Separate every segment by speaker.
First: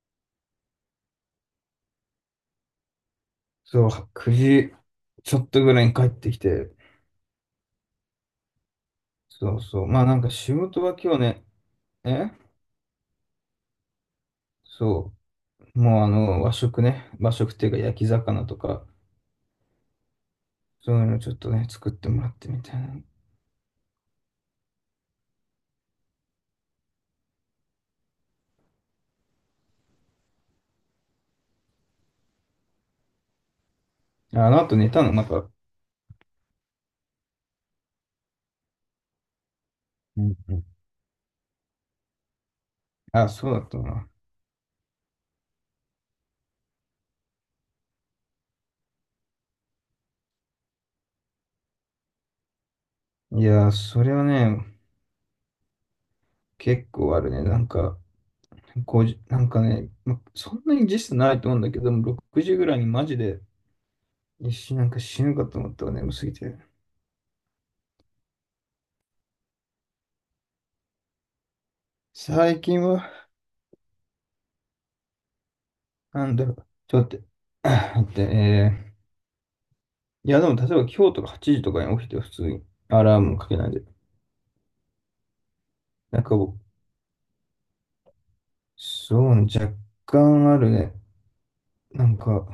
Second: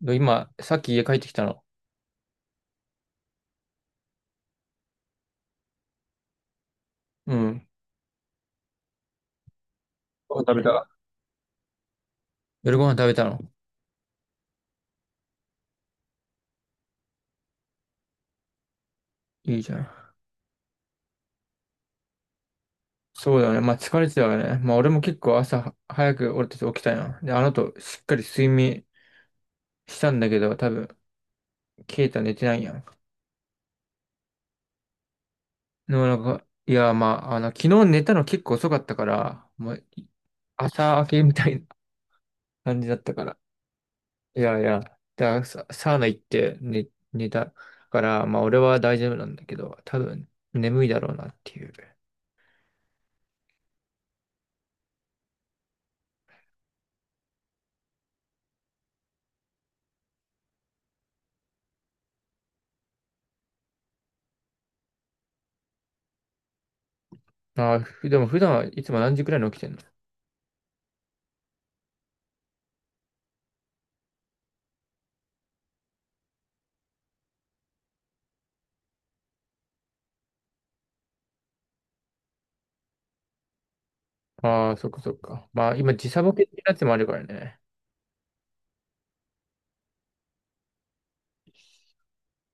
Speaker 1: で今、さっき家帰ってきたの。
Speaker 2: そう、9時ちょっとぐらいに帰ってきて、
Speaker 1: うん。
Speaker 2: そうそう、まあなんか
Speaker 1: ご飯
Speaker 2: 仕
Speaker 1: 食べ
Speaker 2: 事
Speaker 1: た
Speaker 2: は今日ね、え
Speaker 1: 夜ご飯食べたの。
Speaker 2: そう、もうあの和食ね、和食っていうか焼き魚とか、
Speaker 1: いいじゃん。
Speaker 2: そういうのちょっとね、作ってもらってみたい
Speaker 1: そうだよね。まあ疲れてたよね。まあ俺も結構朝早く俺たち起きたやん。で、あの後しっかり睡眠したんだけど、多分、ケイタ寝てないやん。
Speaker 2: な。ああの後寝たの、また。
Speaker 1: でもなんか、いや、まあ、昨日寝たの結構遅かったから、もう
Speaker 2: うんうん。
Speaker 1: 朝明けみたいな感じだったか
Speaker 2: あ、
Speaker 1: ら。
Speaker 2: そうだったな。
Speaker 1: いやいや、だサウナ行って寝たから、まあ俺は大丈夫なんだけど、多分眠いだろうなっていう。
Speaker 2: いやー、それはね、結構あるね。なんか、5時、なんかね、ま、そんなに時差ないと思うんだけども、6時ぐらいにマジで一瞬なんか死ぬかと思ったわ、眠すぎて。
Speaker 1: ああ、でも普段はいつも何時くらいに起きてんの？
Speaker 2: 最近はなんだろう。ちょっと待って。あ待って、いや、でも、例えば今日とか8時とかに起きて普通にアラームもかけないで。
Speaker 1: ああ、そっかそっか。まあ今時
Speaker 2: な
Speaker 1: 差
Speaker 2: ん
Speaker 1: ボ
Speaker 2: か
Speaker 1: ケっ
Speaker 2: 僕、
Speaker 1: てやつもあるからね。
Speaker 2: そうね、若干あるね。なんか、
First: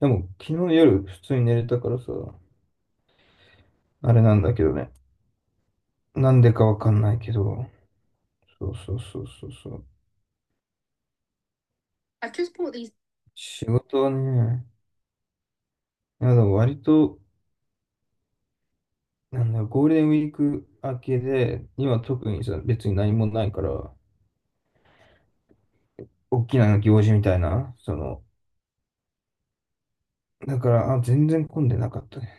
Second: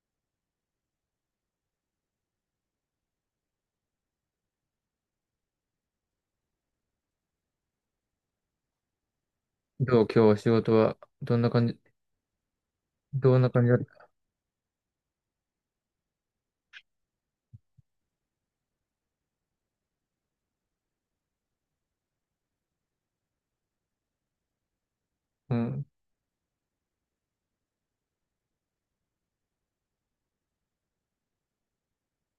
Speaker 2: でも昨日夜普通に寝れたからさ、あれなんだけどね。なんでかわかんないけど。そうそうそうそうそう。
Speaker 1: どう今日は仕事はどんな感じ、
Speaker 2: あ、結構いい。
Speaker 1: どんな感
Speaker 2: 仕
Speaker 1: じだっ
Speaker 2: 事
Speaker 1: た？
Speaker 2: はね、いやでも割と、なんだろう、ゴールデンウィーク明けで、今特にさ、別に何もないから、
Speaker 1: うん。
Speaker 2: 大きな行事みたいな、その、だから、あ、全然混んでなかったね。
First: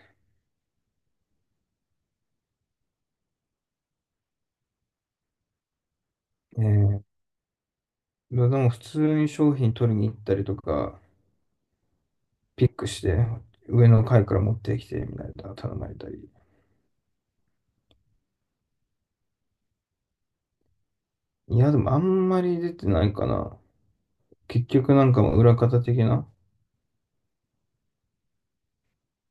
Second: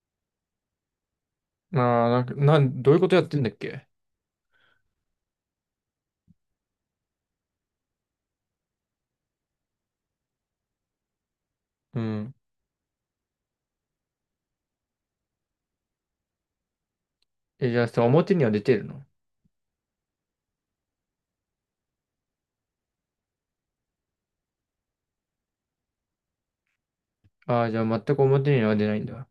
Speaker 1: ああ、なんか、どういうことやってんだっけ？
Speaker 2: えー、でも普通に商品取りに行ったりとか、
Speaker 1: うん。
Speaker 2: ピックして、上の階から持ってきて、みたいな、頼まれたり。
Speaker 1: え、じゃあさ、表には出てるの？
Speaker 2: いや、でもあんまり出てないかな。結局なんかもう裏方的な。
Speaker 1: ああ、じゃあ全く表には出ないんだ。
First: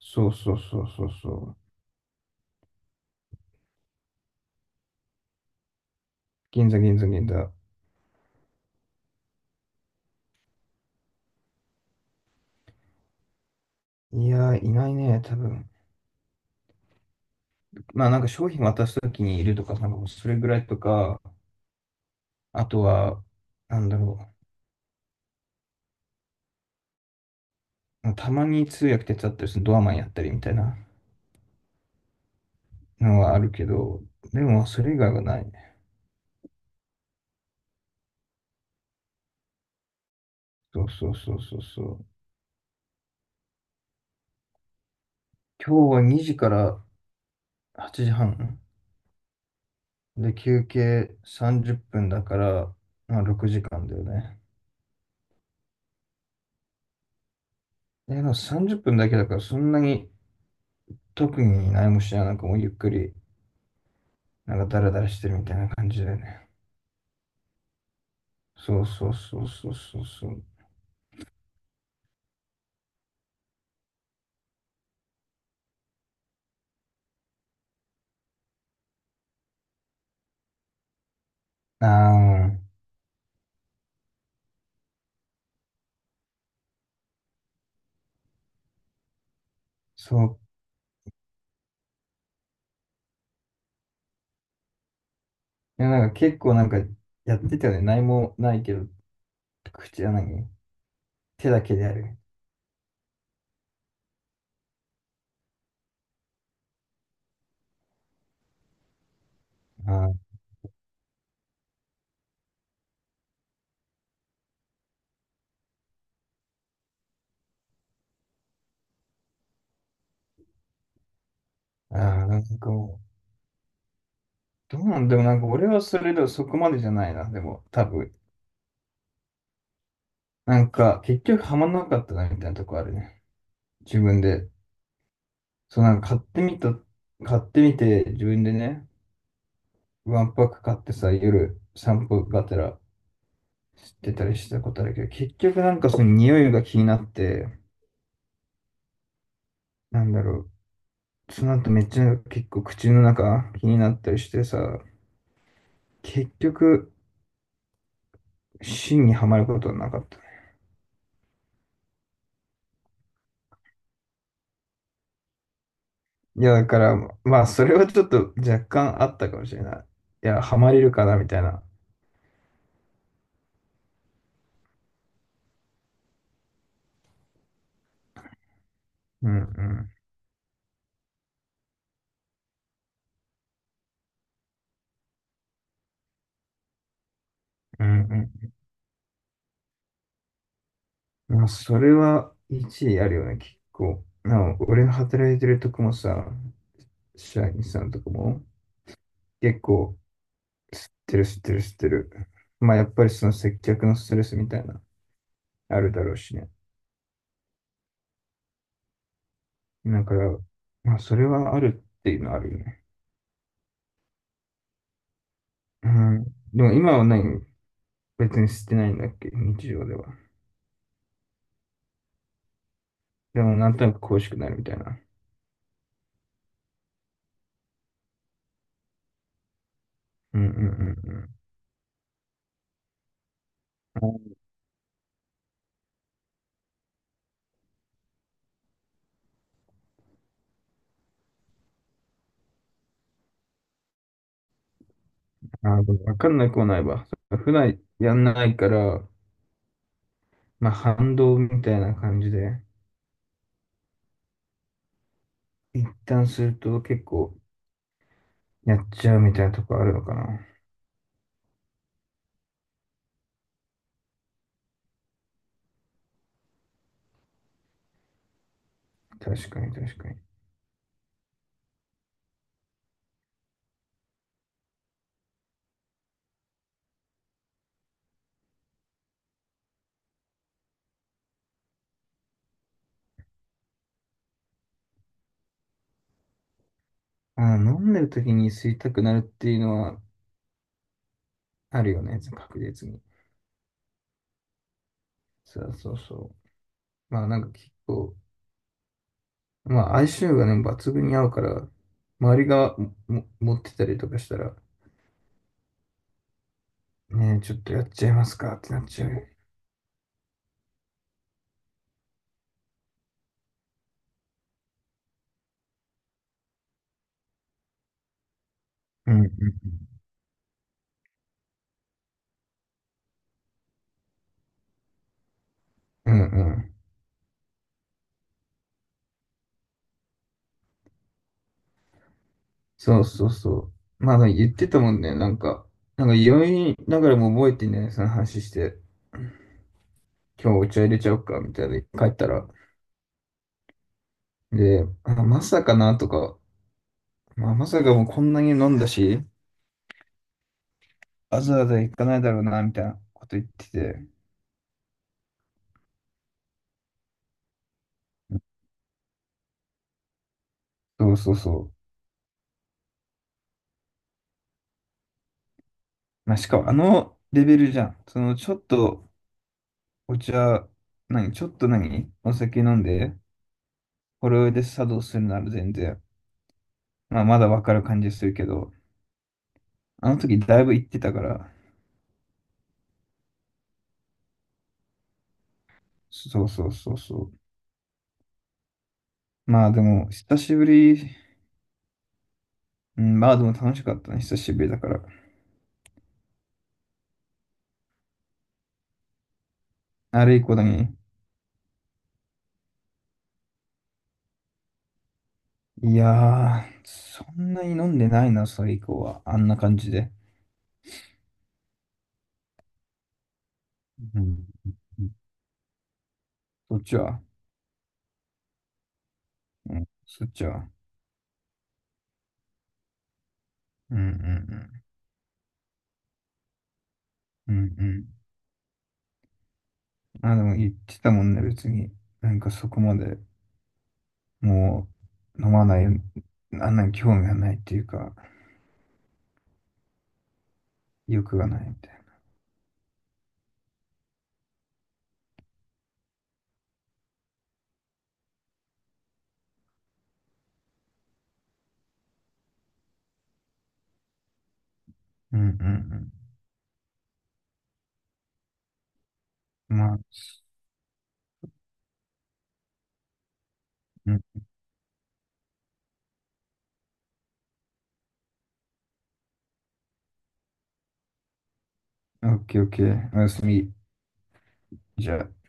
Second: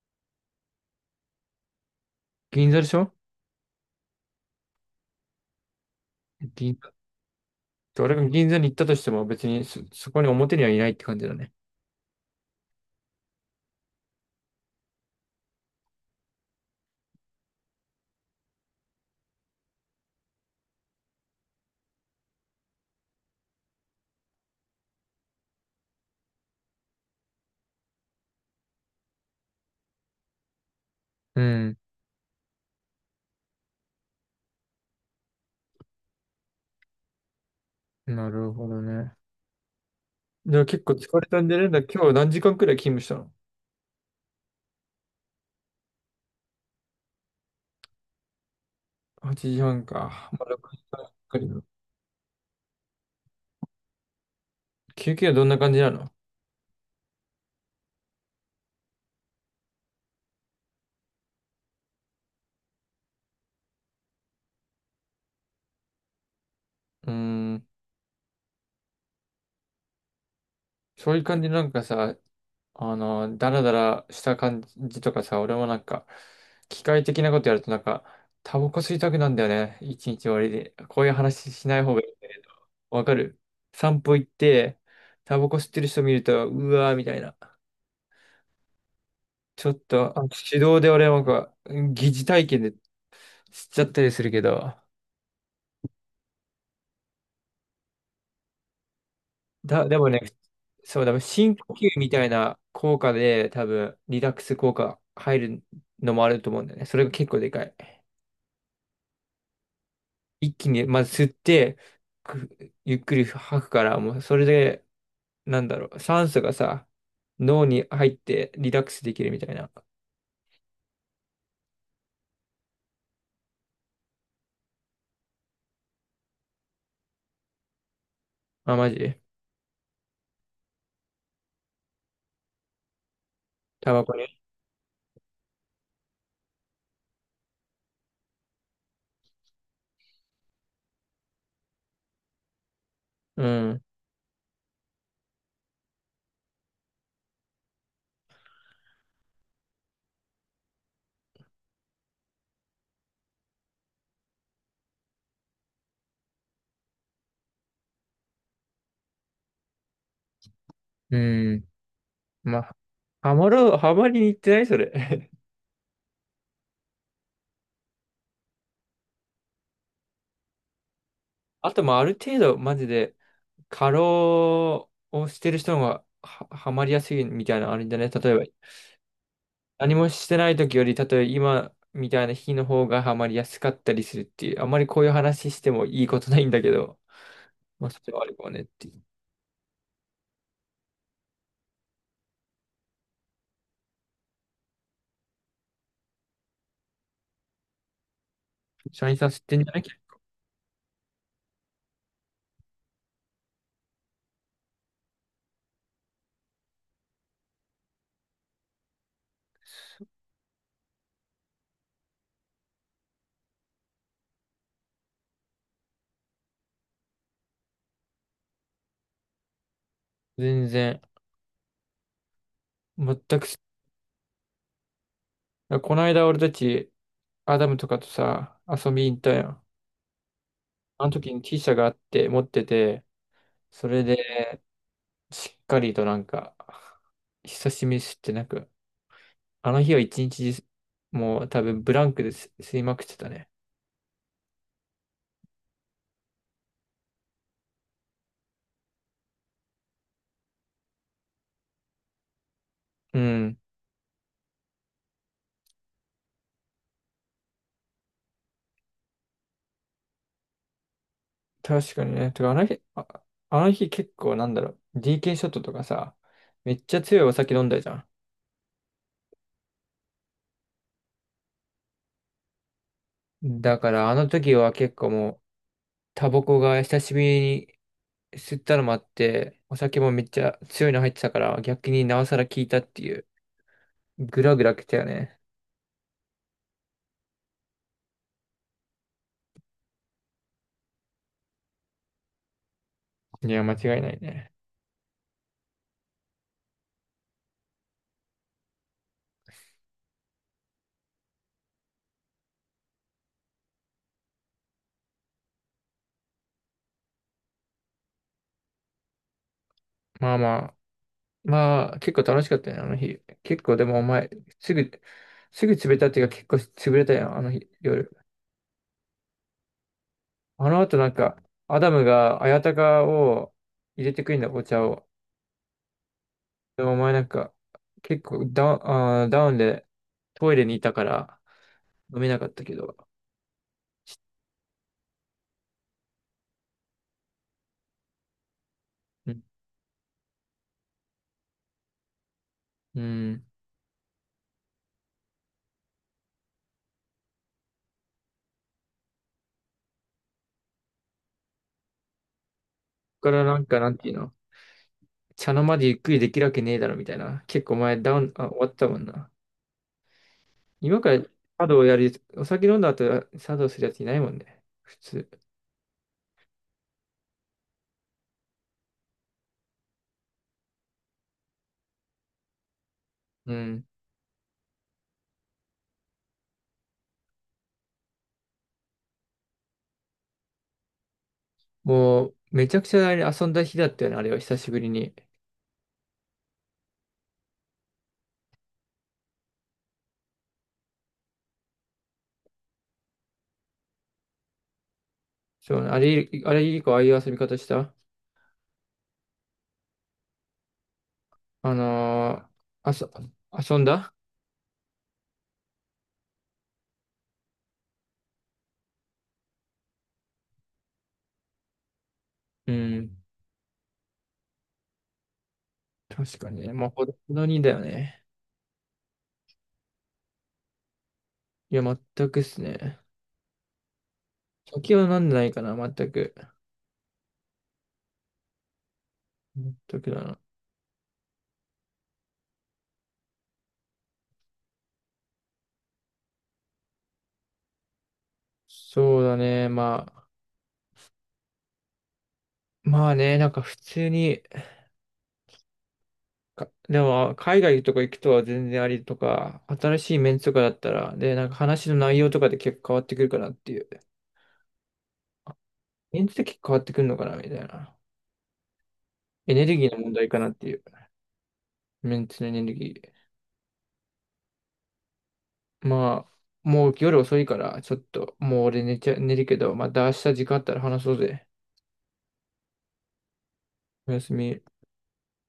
Speaker 2: そうそうそうそうそう。
Speaker 1: 銀座でしょ？
Speaker 2: 銀
Speaker 1: 銀
Speaker 2: 座
Speaker 1: 座。
Speaker 2: 銀座銀座。
Speaker 1: 俺が銀座に行ったとしても別にそこに表にはいないって感じだね。
Speaker 2: いやー、いないね、多分。まあなんか商品渡すときにいるとか、なんかもうそれぐらいとか、あとは、なんだろう。たまに通訳手伝ったりするドアマンやったりみたいな。
Speaker 1: うん。
Speaker 2: のはあるけど、でもそれ以外はないね。
Speaker 1: なるほどね。じゃあ
Speaker 2: そ
Speaker 1: 結
Speaker 2: う
Speaker 1: 構
Speaker 2: そう
Speaker 1: 疲れ
Speaker 2: そう
Speaker 1: たんじ
Speaker 2: そ
Speaker 1: ゃ
Speaker 2: う
Speaker 1: ねえんだ。
Speaker 2: そ
Speaker 1: 今
Speaker 2: う。
Speaker 1: 日何時間くらい勤務した
Speaker 2: 今日は2時から8時半
Speaker 1: の？ 8 時半か。
Speaker 2: で
Speaker 1: まあ、
Speaker 2: 休
Speaker 1: 6時間
Speaker 2: 憩
Speaker 1: くらい。
Speaker 2: 30分だから、まあ6時間だよね。
Speaker 1: 休憩はどんな感じなの？
Speaker 2: で、でも30分だけだからそんなに特に何もしない、なんかもうゆっくり、なんかダラダラしてるみたいな感じだよね。
Speaker 1: うーん、
Speaker 2: そうそうそうそうそうそう。
Speaker 1: そういう感じなんかさ、ダラダラした感じとかさ、俺もなんか、機械的なことやるとなんか、タバコ吸いたくなんだよね。一日終わりで。こういう話しない方がいい。
Speaker 2: ああ、
Speaker 1: わかる？散歩行って、タバコ吸ってる人見ると、うわーみたいな。ちょっと、
Speaker 2: そう。
Speaker 1: 手動で俺なんか、疑似体験で吸っちゃったりするけど、
Speaker 2: いや、なんか結構なんかやってたよね。何もないけど、
Speaker 1: で
Speaker 2: 口
Speaker 1: も
Speaker 2: は
Speaker 1: ね、
Speaker 2: 何
Speaker 1: そう、
Speaker 2: 手
Speaker 1: 深
Speaker 2: だ
Speaker 1: 呼
Speaker 2: けで
Speaker 1: 吸
Speaker 2: や
Speaker 1: み
Speaker 2: る。
Speaker 1: たいな効果で、多分、リラックス効果入るのもあると思うんだよね。それが結構でかい。
Speaker 2: あー
Speaker 1: 一気に、まず吸って、くゆっくり吐くから、もう、それで、なんだろう、酸素がさ、脳に入ってリラックスできるみたいな。
Speaker 2: あー、なんかもうどうなんでもなんか俺はそれでもそこまでじゃないな、でも多分。
Speaker 1: あ、マジ？
Speaker 2: なんか結局ハマんなかったなみたいなとこあるね。
Speaker 1: タ
Speaker 2: 自
Speaker 1: バコ
Speaker 2: 分
Speaker 1: ね。
Speaker 2: で。そうなんか買ってみて自分でね、ワンパック買ってさ、夜散歩がてら
Speaker 1: うん。
Speaker 2: してたりしたことあるけど、結局なんかその匂いが気になって、なんだろう、その後めっちゃ結構口の中気になったりしてさ、結局芯にはまることはなかった。
Speaker 1: うん。まあ、ハマりに行ってないそれ。
Speaker 2: いや、だから、まあ、それはちょっと若干あったかもしれない。いや、ハマれるかな、みたい な。
Speaker 1: あと、まあ、ある程度、マジで、過労をしてる人の方がは、ハマりやすいみたいなのあるんじゃない？例えば、
Speaker 2: うんうん、
Speaker 1: 何もしてない時より、例えば今みたいな日の方がハマりやすかったりするっていう、あんまりこういう話してもいいことないんだけど、
Speaker 2: う
Speaker 1: まあ、それはあるかも
Speaker 2: ん
Speaker 1: ねっていう。
Speaker 2: うん。まあ、それは一理あるよね、結構。なお、俺の働いてるとこもさ、社員さんとかも、
Speaker 1: 社員さん知って
Speaker 2: 結
Speaker 1: んじゃな
Speaker 2: 構、
Speaker 1: い？
Speaker 2: 知ってる知ってる知ってる。まあ、やっぱりその接客のストレスみたいな、あるだろうしね。だから、まあ、それはあるっていうのはあるよね。うん。でも今は何別に捨てないんだっけ日常では。
Speaker 1: 全然、全
Speaker 2: で
Speaker 1: く
Speaker 2: も、
Speaker 1: 知、
Speaker 2: なんとなく恋しくなるみたいな。
Speaker 1: この間俺たち、アダムとかとさ、遊びに行ったやん。
Speaker 2: うんうん
Speaker 1: あの
Speaker 2: う
Speaker 1: 時
Speaker 2: ん
Speaker 1: に T 社があって、持ってて、それ
Speaker 2: う
Speaker 1: で、
Speaker 2: ん。
Speaker 1: しっかりとなんか、久しぶりに吸ってなく、あの日は一日中、もう多分ブランクです、吸いまくってたね。
Speaker 2: ああ、でもわかんなくはないわ。普段やんないから、まあ反動みたいな感じで、
Speaker 1: うん。
Speaker 2: 一旦すると結構やっちゃうみたいなとこあるのかな。
Speaker 1: 確かにね。てか、あの日、あ、あの日結構なんだろう、DK ショットとかさ、めっちゃ強いお酒飲んだじゃ
Speaker 2: 確かに確かに。
Speaker 1: ん。だから、あの時は結構もう、タバコが久しぶりに吸ったのもあって、お酒もめっちゃ強いの入ってたから、逆になおさら効いたっていう、グラグラ来たよね。
Speaker 2: ああ、飲んでる時に吸いたくなるっていうのはあるよね、確実に。
Speaker 1: いや、間違いないね。
Speaker 2: そうそうそう。まあなんか結構、まあ相性がね、抜群に合うから、周りがも持ってたりとかしたら、ねえ、ちょっとやっちゃいますかってなっちゃう。
Speaker 1: まあまあ、まあ、結構楽しかったね、あの日。結構でもお前、すぐ、すぐ潰れたっていうか結構潰れたよ、あの日、夜。
Speaker 2: うんうん
Speaker 1: あの後なんか、アダムが綾鷹を入れてくるんだ、お茶を。
Speaker 2: うん。う
Speaker 1: で
Speaker 2: ん
Speaker 1: もお前なんか、結構ダウンでトイレにいたから飲めなかったけど。
Speaker 2: そうそうそう。まあ、言ってたもんね。なんか酔いながらも覚えてね、その話して、
Speaker 1: うん。
Speaker 2: 今日お茶入れちゃおうか、みたいな、帰ったら。
Speaker 1: うん。
Speaker 2: で、あ、まさかな、とか、まあ、まさかもうこんなに飲んだし、わざわざ行かないだろうな、みたいなこ
Speaker 1: ここか
Speaker 2: と
Speaker 1: ら
Speaker 2: 言っ
Speaker 1: なん
Speaker 2: て
Speaker 1: か、なん
Speaker 2: て。
Speaker 1: ていうの？茶の間でゆっくりできるわけねえだろみたいな。結構お前ダウン、終わったもんな。今か
Speaker 2: そう
Speaker 1: ら
Speaker 2: そうそ
Speaker 1: 茶
Speaker 2: う。
Speaker 1: 道やる？お酒飲んだ後茶道するやついないもんね。普通。
Speaker 2: まあ、しかもあのレベルじゃん。その、ちょっとお茶、何、ちょっと何、お酒飲んで、
Speaker 1: うん。
Speaker 2: これで作動するなら全然、まあ、まだわかる感じするけど、あの時だいぶ行ってたから、
Speaker 1: もう、めちゃくちゃあれ遊んだ日だったよね、あれは久しぶりに。
Speaker 2: そうそうそうそう。まあでも、久しぶり、うん、まあでも楽しかったね、久しぶりだから。
Speaker 1: そう、あれ以降ああいう遊び方した？
Speaker 2: あれ以降だね。
Speaker 1: あのーあそ、遊んだ？
Speaker 2: いやー、そんなに飲んでないな、それ以降は。あんな感じで。
Speaker 1: うん。
Speaker 2: うん。
Speaker 1: 確かにね。
Speaker 2: そっ
Speaker 1: まあ、
Speaker 2: ち
Speaker 1: ほど
Speaker 2: は、
Speaker 1: ほどにだよね。
Speaker 2: うん、そっちは。
Speaker 1: いや、全くっすね。
Speaker 2: うんうん
Speaker 1: 酒は飲んでないかな、全く。
Speaker 2: うん。うんうん。
Speaker 1: 全くだ
Speaker 2: まあ
Speaker 1: な。
Speaker 2: でも言ってたもんね、別に。なんかそこまで、もう、飲まない、あんなに興味がないっていうか、
Speaker 1: そうだね。まあ、
Speaker 2: 欲がないみたい
Speaker 1: まあね、なんか普通に、でも、海外とか行くとは全然ありとか、新しいメンツとかだったら、で、なんか話の内容とかで結構変わってくるかなっていう。
Speaker 2: な。うんうん
Speaker 1: メンツで結構変わってくるのかな、みたいな。エネ
Speaker 2: う
Speaker 1: ル
Speaker 2: ん。
Speaker 1: ギー
Speaker 2: ま
Speaker 1: の
Speaker 2: あ、
Speaker 1: 問題かなっていう。メンツのエネルギー。
Speaker 2: うん。
Speaker 1: まあ、もう夜遅いから、ちょっと、もう俺寝ちゃ、寝るけど、また明日時間あったら話そうぜ。
Speaker 2: オッケーオッケー。おやすみ。
Speaker 1: おやすみ。
Speaker 2: じゃあ。